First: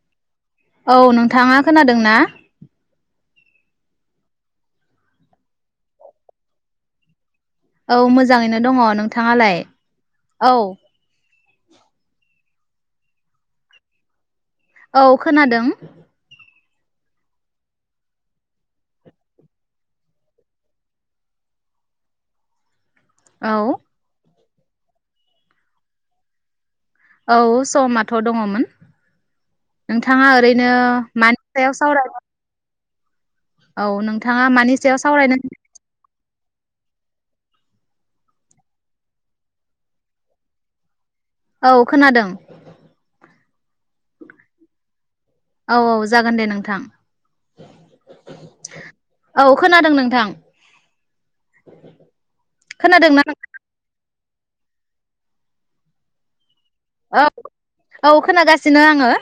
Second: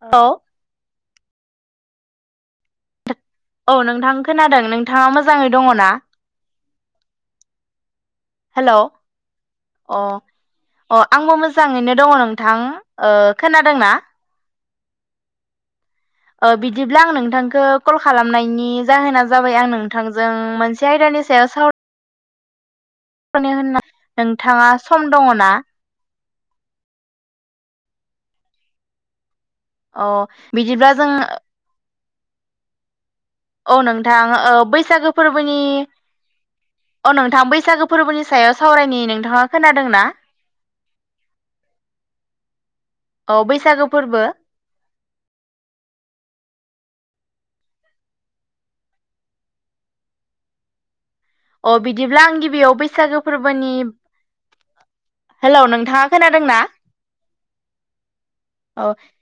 औ औ नोंथाङा खोनादों ना? औ नोंथां खोनादों नोंथाङा मोजाङै दङ ना? औ मोजाङैनो दङ हेलौ' नोंथाङालाय? अ औ अ आंबो मोजाङैनो दङ नों? नोंथां ओ खोनादोंना? औ खोनादों। ओ बिदिब्ला आं नोंथांखौ कल खालामनायनि जाहोना जाबाय आं नोंथांजों मोनसे आयदानि सायाव सावराय औ होनना [inaudible] नों बिथाङा सम दङ ना? औ समाथ' दङमोन। अ नोंथाङा ओरैनो बिदिब्ला जों मानि [inaudible] सायाव सावरायगोन? औ नोंथां ओ मानि सायाव बैसागो सावरायनो फोरबोनि अ नोंथां बैसागो फोरबोनि सायाव सावरायनायनि नोंथाङा खोनादोंना? औ खोनादों। औ बैसागो फोरबो। औ औ जागोन दे नोंथां औ खोनादों नोंथां। अ बिदिब्ला आं गिबियाव बैसागो खोनादोंना फोरबोनि हेल' नोंथाङा खोनादोंना? औ औ औ खोनागासिनो आङो।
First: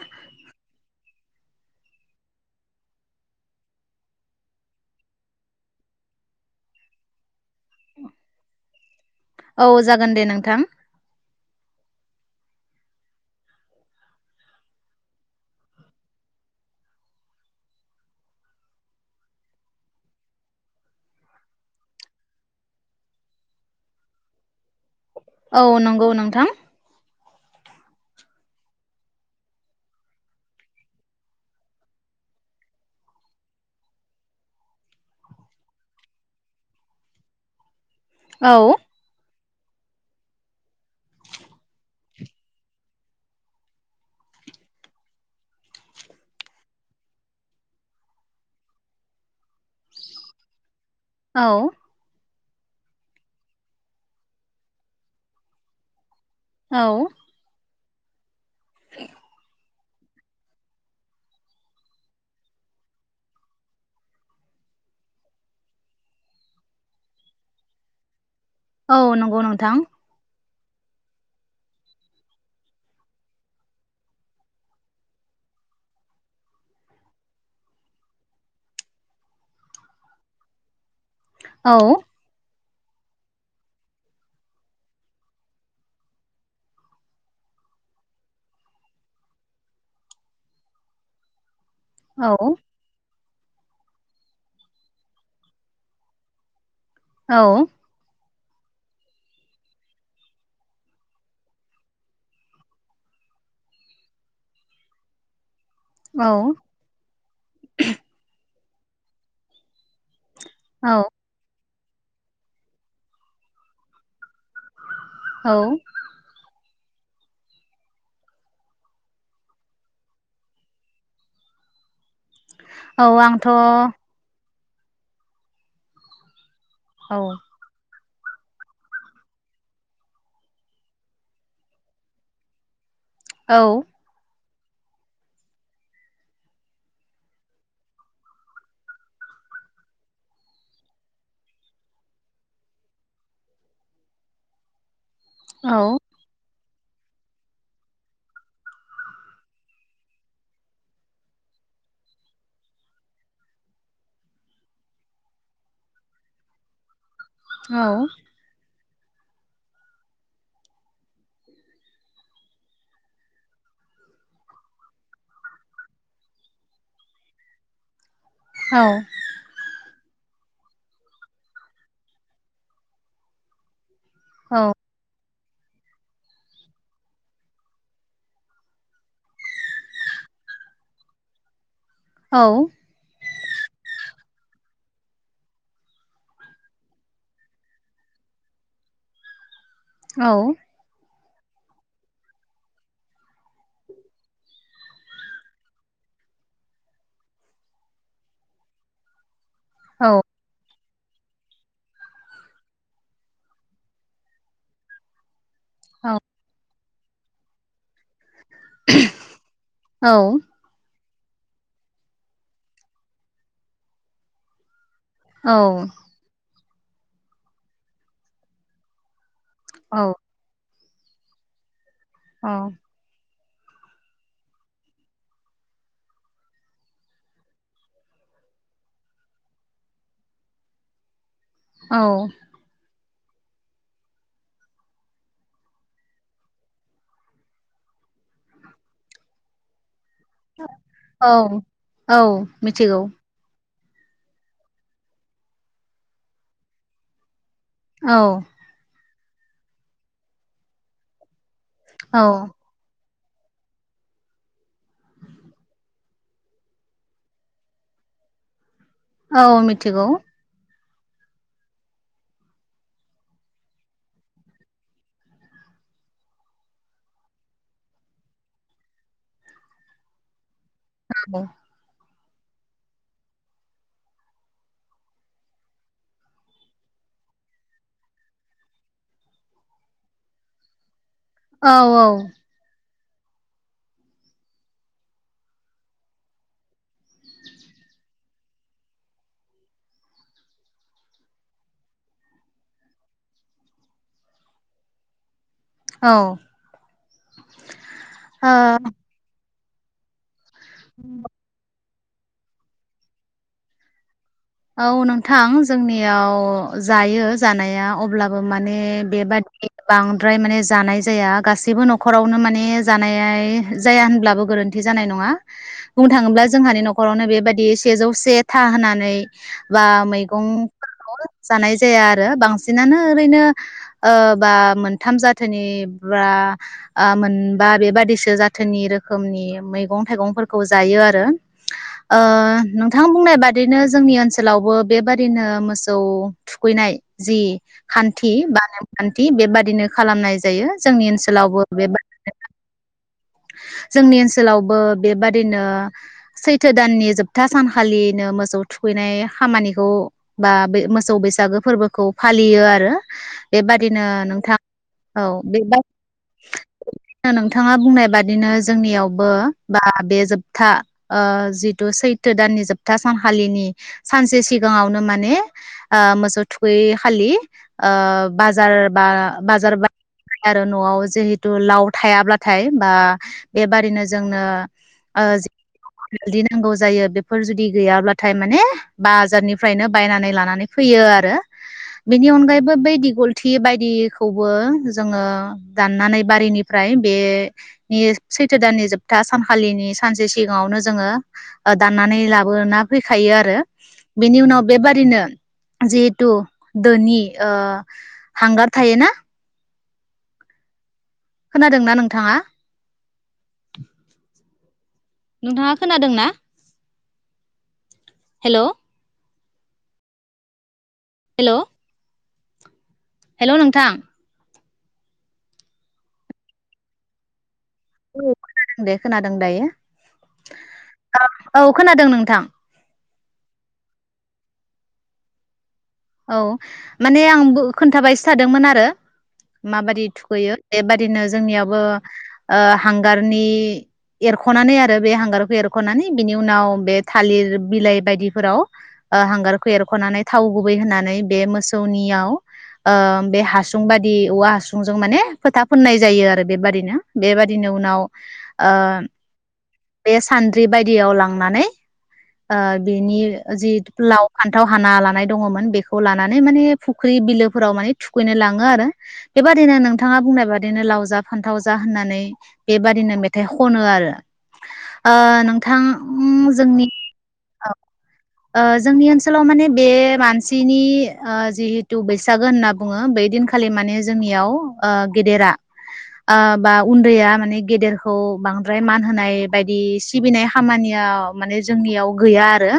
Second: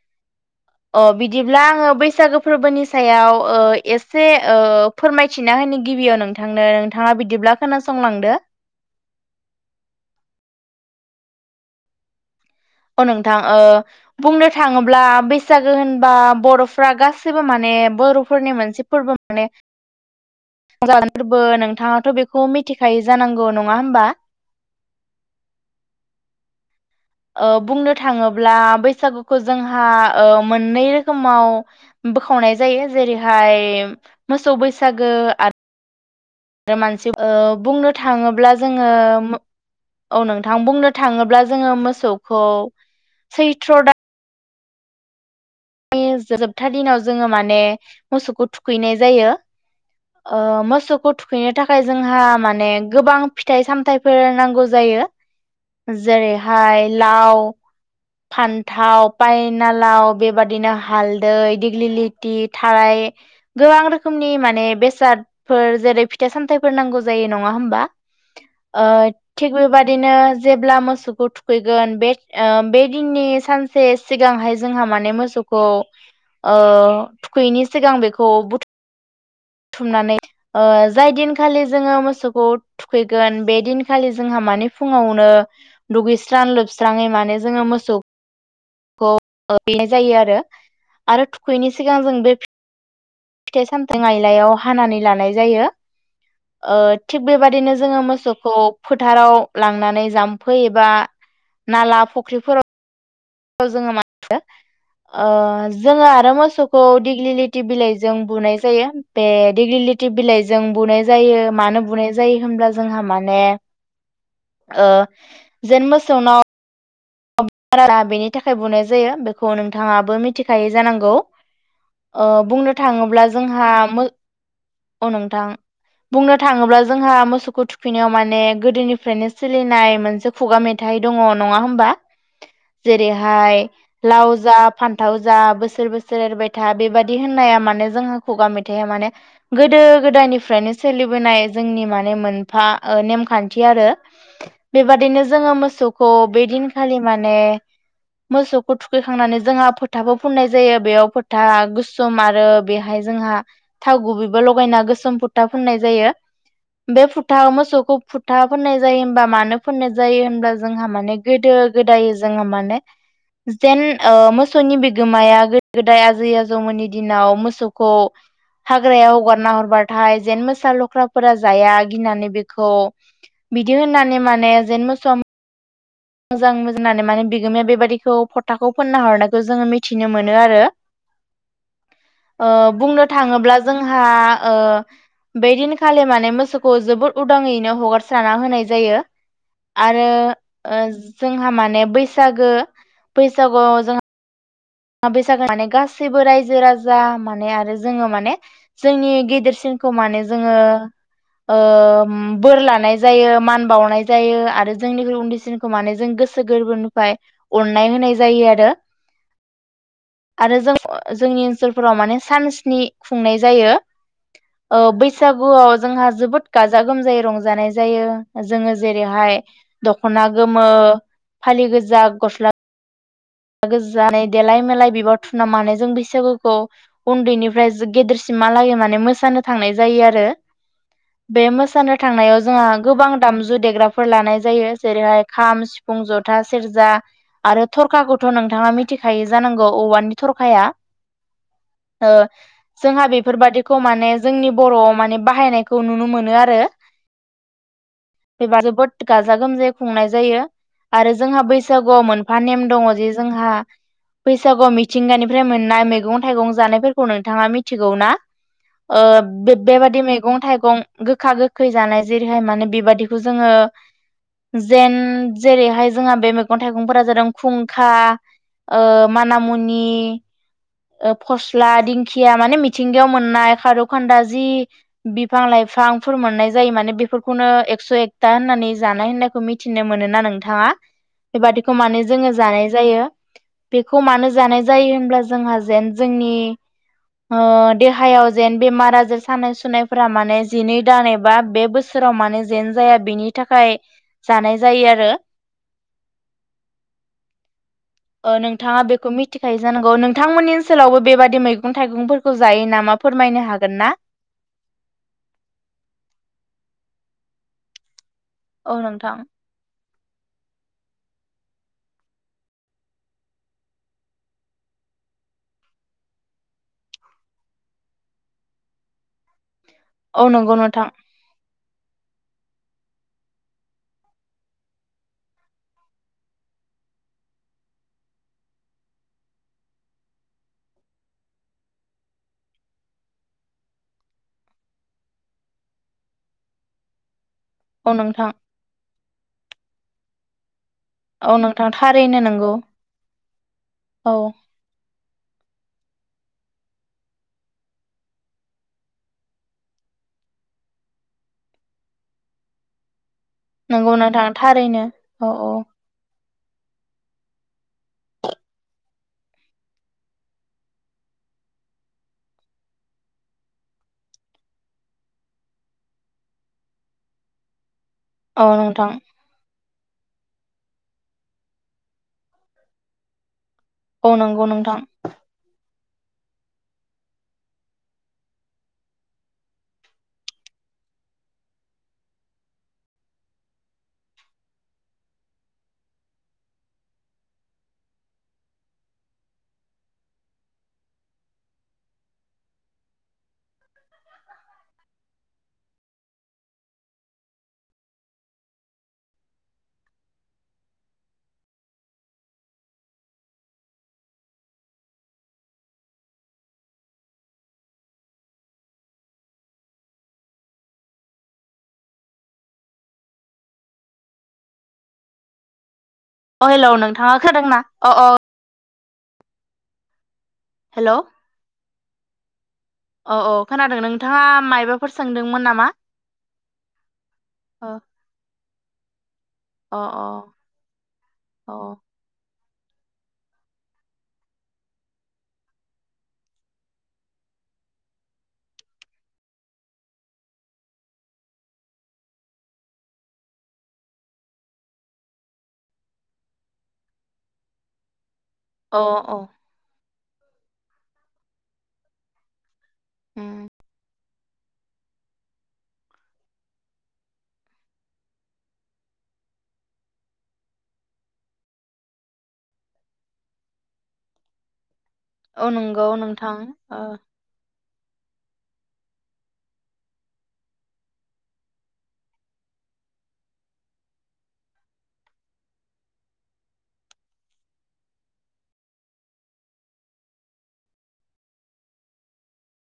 अ बिदिब्ला आङो बैसागो फोरबोनि सायाव ओ एसे ओ फोरमायथिना होनो गिबियाव नोंथांनो नोंथाङा बिदिब्ला खोनासंलांदो। औ जागोन दे नोंथां। अ नोंथां ओ बुंनो थाङोब्ला बैसागो होनबा बर'फ्रा गासैबो माने बर'फोरनि मोनसे फोरबो माने [inaudible] ज [inaudible] फोरबो नोंथाङाथ' बेखौ मिथिखायो जानांगौ नङा होनबा। औ नंगौ नोंथां। ओ बुंनो थाङोब्ला बैसागुखौ जोंहा ओ मोननै रोखोमाव बोखावनाय जायो जेरैहाय मोसौ बैसागो आरो। आरो [inaudible] मानसि [inaudible] बुंनो। थाङोब्ला औ जोङो औ नोंथां बुंनो थाङोब्ला जोङो मोसौखौ सैथ्र' दा जोबथा दिनाव जोङो माने मोसौखौ थुखैनाय जायो ओ मोसौ औ थुखैनो थाखाय जोंहा माने माने गोबां फिथाइ सामथायफोर नांगौ जायो औ जेरैहाय लाव फान्थाव पायना लाव बेबादि बिरदिनो हालदै दिग्लि लिथि थाराय गोबां रोखोमनि माने बेसादफोर जेरै फिथाइ सामथाइफोर नांगौ जायो नङा होमबा ओ औ नंगौ थिग नोंथां बेबादिनो जेब्ला मोसौखौ थुखैगोन बे बे दिननि सानसे सिगांहाय जोंहा माने मोसौ खौ ओ थुखैयैनि सिगां बेखौ बुथुम थुमनानै ओ जाय दिनखालि औ जोङो मोसौखौ थुखैगोन बे दिनखालि जोंहा माने फुङावनो दुगैस्रां लोबस्राङै माने जोङो मोसौ खौ ओ बे जायो आरो आरो थुखैयैनि सिगां जों औ बेब फिथाइ सामथाइ आइलायाव हानानै लानाय जायो ओ थिग औ बेबाददिनो जोङो मोसौ खौ फोथाराव लांनानै जाम्फै एबा नाला फख्रिफोराव जोङो मोने ओ जोङो आरो मोसौखौ दिग्लि लिथि बिलाइजों बुनाय जायो बे दिग्लिलिथि बिलाइ जों औ बुनाय जायो मानो बुंनाय जायो होनब्ला जोंहा माने ओ औ जेन मोसौनाव बारा बेनि थाखाय बुंनाय जायो बेखौ नोंथाङाबो मिथिखायै जानांगौ ओ बुंनो औ थाङोब्ला आंथ' जोंहा मो अ नोंथां बुंनो थाङोब्ला जोंहा औ मोसौखौ थु खैनायाव माने गोदोनिफ्रायनो सोलिनाय मोनसे खुगा मेथाइ दङ नङा होमबा जेरैहाय औ लाव जा फानथाव जा बोसोर बोसोर एरबाय था बेबादि होननाया माने जोंहा खुगा मेथाइया माने गोदो गोदायनिफ्रायनो सोलिबोनाय जोंनि माने मोनफा ओ नेमखानथि आरो बेबायदिनो जोङो औ मोसौखौ बेदिन खालि माने मोसौखौ थुखैखांनानै जोंहा फोथाबो फुननाय जायो बेयाव फोथा गोसोम आरो बेहाय जोंहा थाव गुबैबो लगायना गोसोम फोथा फुननाय जायो बे फोथा मोसौखौ औ फोथा फोननाय जायो होनबा मानो फोननो जायो होनबा जोंहा माने गोदो गोदायो जोङो माने जेन ओ मोसौनि बिगोमाया गोदो गोदाय आजै आजौमोननि दिनाव मोसौखौ औ हाग्रायाव होगार ना हरबा थाय जेन मोसा लख्राफोरा जाया गिनानै बेखौ बिदि होननानै मानेे औ जेन मोसौआ मोजां बुजिनानै माने बिगोमाया बेबायदिखौ फथाखौ फोनना हरनायखौ जोङो मिथिनो मोनो आरो औ ओ बुंनो थाङो ब्ला जोंहा ओ बेदिनखालि माने मोसौखौ जोबोद उदाङैनो हगारस्राना होनाय जायो आरो औ जोंहा माने बैसागु बैसागुआव जों बैसागु माने गासैबो रायजो राजा माने आरो जोङो माने जोंनि गेदेर सि नखौ माने औ औ जोङो ओ बोर लानाय जायो मान बावनाय जायो आरो जोंनिख्रुइ उनदैसिन खौ माने जों गोसो गोरबो निफ्राय अनाय होनाय जायो आरो औ ओ जोंनि ओनसोलफोराव माने सानस्नि खुंनाय जायो ओ बैसागुआव जोंहा जोबोद गाजा गोमजायै रंजानाय जायो जोङो जेरैहाय दख'ना गोमो फालि गोजा गोजां गस्ला औ गोजा गोसो जानाय देलाय मालाय बिबार थुनाव मान जों बैसागुखौ उन्दैनिफ्राय गेदेरसिमहालागै माने मोसानो थांनाय जायो आरो बे मोसानो औ थांनायाव जोंहा गोबां दामजु देग्राफोर लानाय जायो जेरैहाय खाम सिफुं जथा सेरजा आरो थरखाखौ थ' नोंथाङा मिथिखायो जानांगौ औवानि थरखाया औ औ मिथिगौ जोंहा बेफोरबादि माने जोंनि बर'आव माने बाहायनायखौ नुनो मोनो आरो औ [unintelligible] गाजा गोमजायै खुंनाय जायो आरो जोंहा बैसाग बैसागुआव औ मोनफा नेम दङ जे जोंहा बैसागुआव मिथिंगानिफ्राय मोननाय मैगं थाइगं जानायफोरखौ नोंथाङा मिथिगौ ना औ बेबादि मिथिगौ मैगं थाइगं गोखा गोखै जानाय जेरैहाय माने बेबादिखौ जोङो जेन जेरैहाय जोंहा बे मैगं थाइगंफोरा जादों खुंख्रा मानामुनि औ फस्ला दिंखिया दिंखिया माने मिथिंगायाव मोननाय खारौ खान्दाय जि बिफां लाइफांफोर मोननाय जायो माने बेफोरखौनो एकस' एकथा होननानै जानाय होननायखौ मिथिनो मोनो ना नोंथाङा औ बेबादिखौ माने औ जोङो जानाय जायो बेखौ मानो जानाय जायो होनब्ला जोंहा जेन जोंनि देहायाव जेन बेमार आजार सानाय सुनायफोरा माने जिनै दान एबा बे बोसोराव माने जेन जाया बेनि थाखाय जानाय जायो आरो औ ओ नोंथाङा बेखौ मिथिखायो जानांगौ नोंथाङा बिथांमोननि ओनसोलावबो बेबायदि मैगं थाइगंफोरखौ जायो नामा फोरमायनो हागोन ना औ नोंथां जोंनियाव जायो जानाया अब्लाबो माने औ नोंथां बेबादि बांद्राय माने जानाय जाया गासैबो न'खरावनो माने जानाय जाया होनब्लाबो गोरोन्थि जानाय नङा बुंनो थाङोब्ला जोंहानि न'खरावनो बेबायाददि सेजौ से था होनानै [inaudible] बि औ नंगौ नोंथां मैगंफोरखौ जानाय जाया आरो बांसिनानो ओरैनो बा मोनथाम जाथोनि बा मोनबा बेबादिसो जाथोनि रोखोमनि मैगं थाइगंफोरखौ जायो आरो नोंथां बुंनाय बादिनो जोंनि ओनसोल ओनसोलावबो बेबादिनो मोसौ थुखैनाय जि औ नोंथां खान्थि बा खान्थि बेबादिनो खालामनाय जायो जोंनि औ ओनसोलावबो नोंथां बेबा थारैनो नोंगौ जोंनि ओनसोलावबो बेबादिनो सैथो दाननि जोबथा सानखालिनो मोसौ थुखैनाय खामानिखौ बा बे मोसौ बैसागो फोरबोखौ फालियो आरो नोंगौ नोंथां थारैनो औ औ नोंथाङा बुंनाय बादिनो जोंनियावबो बा बे जोबथा ओ जिथु सैथो दाननि जोबथा सानखालिनि सानसे सिगाङावनो माने ओ मोसौ थुखैखालि ओ औ बाजार नोंथां बा बाजार बा ओमफ्राय आरो नआव जिहेतु लाव थायाब्लाथाय बा बेबादिनो औ जोंनो नंगौ नोंथां ओ हालदि नांगौ जायो बेफोर जुदि गैयाब्लाथाय माने बाजारनिफ्रायनो बायनानै लानानै फैयो आरो बेनि अनगायैबो बै दिगलथि बायदिखौबो जोङो दाननानै बारिनिफ्राय बेनि सैथो दाननि जोबथा सानखालिनि सानसे सिगाङावनो जोङो दाननानै लाबोना फैखायो आरो बेनि उनाव बेबादिनो जिहेथु दोनि हांगार थायो ना खोनादों ना नोंथाङा नोंथाङा खोनादों ना हेल हेल हेल नोंथां अ हेलौ नोंथाङा खोनादों अ अ औ खोनादों दे खोनादों दायो हेल अ औ खोनादों नोंथां अ खोनादों नोंथाङा मायबा फोर सोंदोंमोन नामा औ माने आंबो अ खोन्थाबायसो थादोंमोन आरो अ माबादि अ थुखैयो बेबादिनो औ जोंनियावबो ओ हांगारनि एरखनानै आरो बे हांगारखौ एरखनानै बिनि उनाव बे थालिर बिलाइ बायदिफोराव ओ हांगारखौ एरखनानै थाव गुबै होनानै बे मोसौनियाव ओ बे हासुं बादि औवा हासुंजों माने फोथा फोननाय जायो आरो बेबादिनो बेबादिनो उनाव ओ अ अ बे सान्द्रि बायदियाव लांनानै ओ बेनि उम जिहेथु लाव फान्थाव हाना लानाय दङमोन बेखौ लानानै माने फुख्रि बिलोफोराव माने थुखैनो लाङो आरो बेबादिनो नोंथाङा बुंनाय बायदिनो लाव जा फान्थाव जा होननानै बेबादिनो मेथाइ खनो आरो ओ औ नोंथां नंगौ नोंथां ओ जोंनि औ ओ जोंनि ओनसोलाव माने बे मानसिनि ओ जिहेतु बैसागो होनना बुङो बै दिनखालि माने जोंनियाव ओ गेदेरा ओ बा उन्दैया माने गेदेरखौ बांद्राय मान होनाय बायदि सिबिनाय खामानिया माने जोंनियाव गैया आरो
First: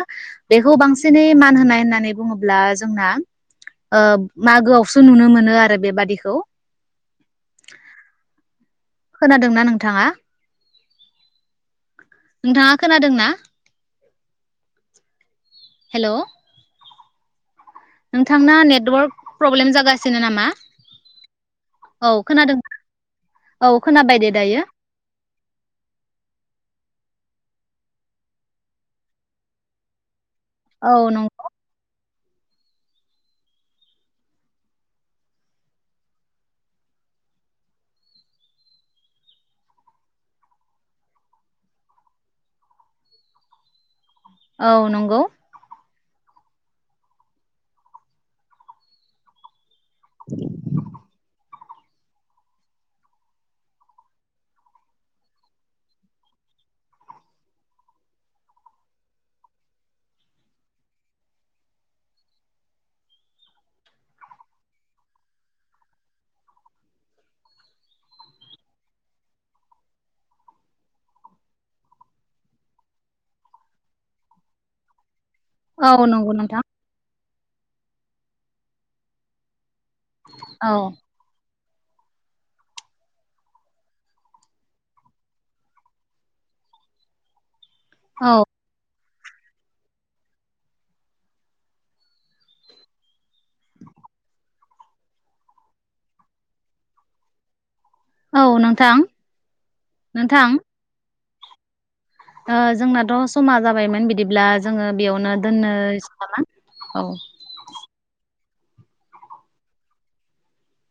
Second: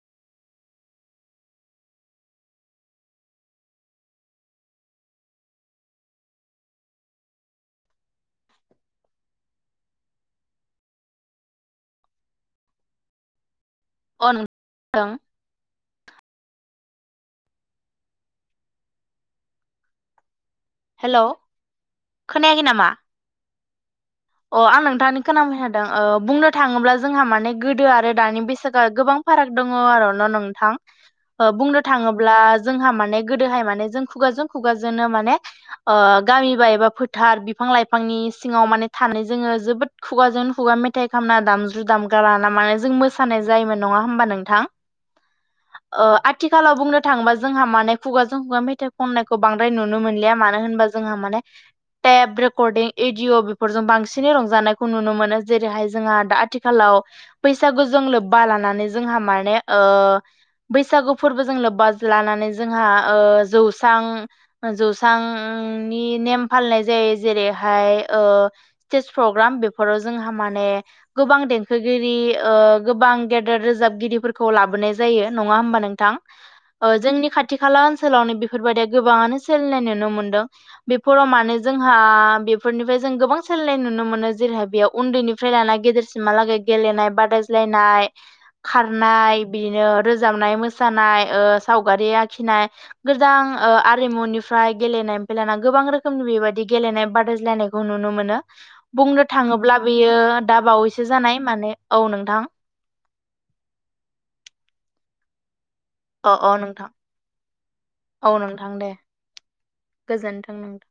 बेखौ बांसिनै मान होनाय होननानै बुङोब्ला जोंना ओ मागोआवसो नुनो मोनो आरो बेबादिखौ खोनादोंना नोंथाङा नोंथाङा खोनादों ना अ [unintelligible] हेलौ नोंथांना नेटवर्क प्रब्लेम जागासिनो नामा हेल' औ खोनादों खोनायाखै नामा औ खोनाबाय दे अ दायो आं नोंथांनि खोनाबाय थादों बुंनो थाङोब्ला जोंहा माने गोदो आरो दानि बैसागोआ गोबां फाराग दङ आरो ना नों थां औ नं ओ बुंनो थाङो अब्ला जोंहा माने गोदोहाय माने जों खुगाजों खुगाजोंनो माने ओ गामि बा एबा फोथार बिफां लाइफांनि सिङाव माने थानानै जोङो जोबोद खुगाजों खुगा मेथाइ खामना दामजु दामग्रा लाना माने जों मोसानाय जायोमोन नङा होमबा नोंथां औ नंगौ ओ आथिखालाव बुंनो थाङोबा जोंहा माने खुगाजों खुगा मेथाइ खननायखौ बां द्राय नुनो मोनलिया मानो होनबा जोंहा माने टेब रिकर्दिं एदिअ फोरजों बांसिनै रंजानायखौ नुनो मोनो जेरैहाय जोंहा दा आथिखालाव बैसागुजों लोब्बा लानानै जोंहा माने ओ बैसागु फोरबोजों लोब्बा लानानै जोंहा ओ जौसां जौसांनि नेम फालिनाय जायो जेरैहाय ओ स्टेज प्रग्राम बेफोराव जोंहा माने गोबां देंखोगिरि ओ गोबां गेदेर रोजाबगिरिफोरखौ लाबोनाय जायो नङा होमबा औ नोंथां नंगौ नोंथां ओ जोंनि खा थि खाला ओनसोलावनो बेफोरबायदिया गोबाङानो सोलिनाय नु नो मोनदों औ बेफोराव मानो जोंहा बेफोरनिफ्राय जों गोबां सोलायनाय नुनो मोनो जेरैहाय बेयाव उन्दैनिफ्राय लाना गेदेरसिमहालागै गेलेनाय बादाय लायनाय औ खार नाय बिदिनो रोजाबनाय मोसानाय ओ सावगारि आखिनाय गोजाम ओ आरिमुनिफ्राय गेलेनाय फायलानानै गोबां रोखोमनि बेबायदि गेलेनाय बादायज्लायनायखौ नुनो मोनो औ नोंथां बुंनो थाङोब्ला बेयो नोंथां दा बावैसो जानाय माने औ नोंथां ओ जोंना द समा जाबायमोन बिदिब्ला जोङो बेयावनो दोननो औ औ नोंथां औ नोंथां थां दे गोजोनथों नोंथां